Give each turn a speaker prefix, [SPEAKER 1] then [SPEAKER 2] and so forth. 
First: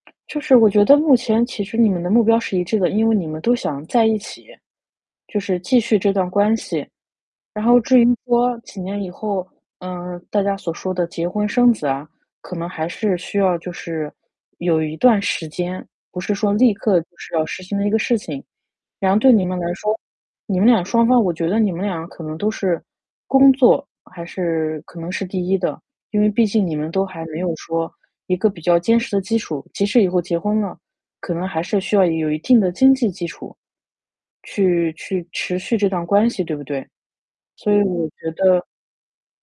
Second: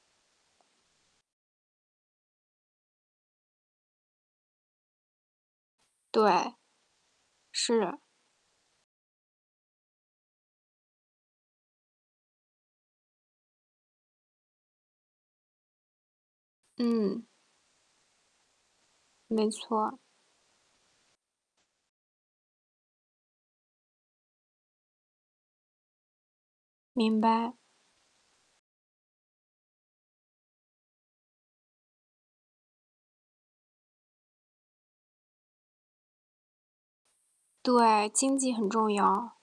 [SPEAKER 1] 就是我觉得目前其实你们的目标是一致的，因为你们都想在一起，就是继续这段
[SPEAKER 2] 对。
[SPEAKER 1] 关系。然后
[SPEAKER 2] 是。
[SPEAKER 1] 至于说几年以后，嗯，大家所说的结婚生子啊，可能还是需要就是有一段时间，不是说立刻就
[SPEAKER 2] 嗯。
[SPEAKER 1] 是要实行的一个事情。然后对你
[SPEAKER 2] 没
[SPEAKER 1] 们来说，
[SPEAKER 2] 错。
[SPEAKER 1] 你们俩双方我觉得你们俩可能都是工作，还是可能是第1的。因为毕竟你们都
[SPEAKER 2] 明
[SPEAKER 1] 还没
[SPEAKER 2] 白。
[SPEAKER 1] 有说一个比较坚实的基础，即使以后结婚了，可能还是需要有一定的经济基础，去去持续这段关系，对不对？所以我
[SPEAKER 2] 对，
[SPEAKER 1] 觉
[SPEAKER 2] 经济
[SPEAKER 1] 得
[SPEAKER 2] 很重要。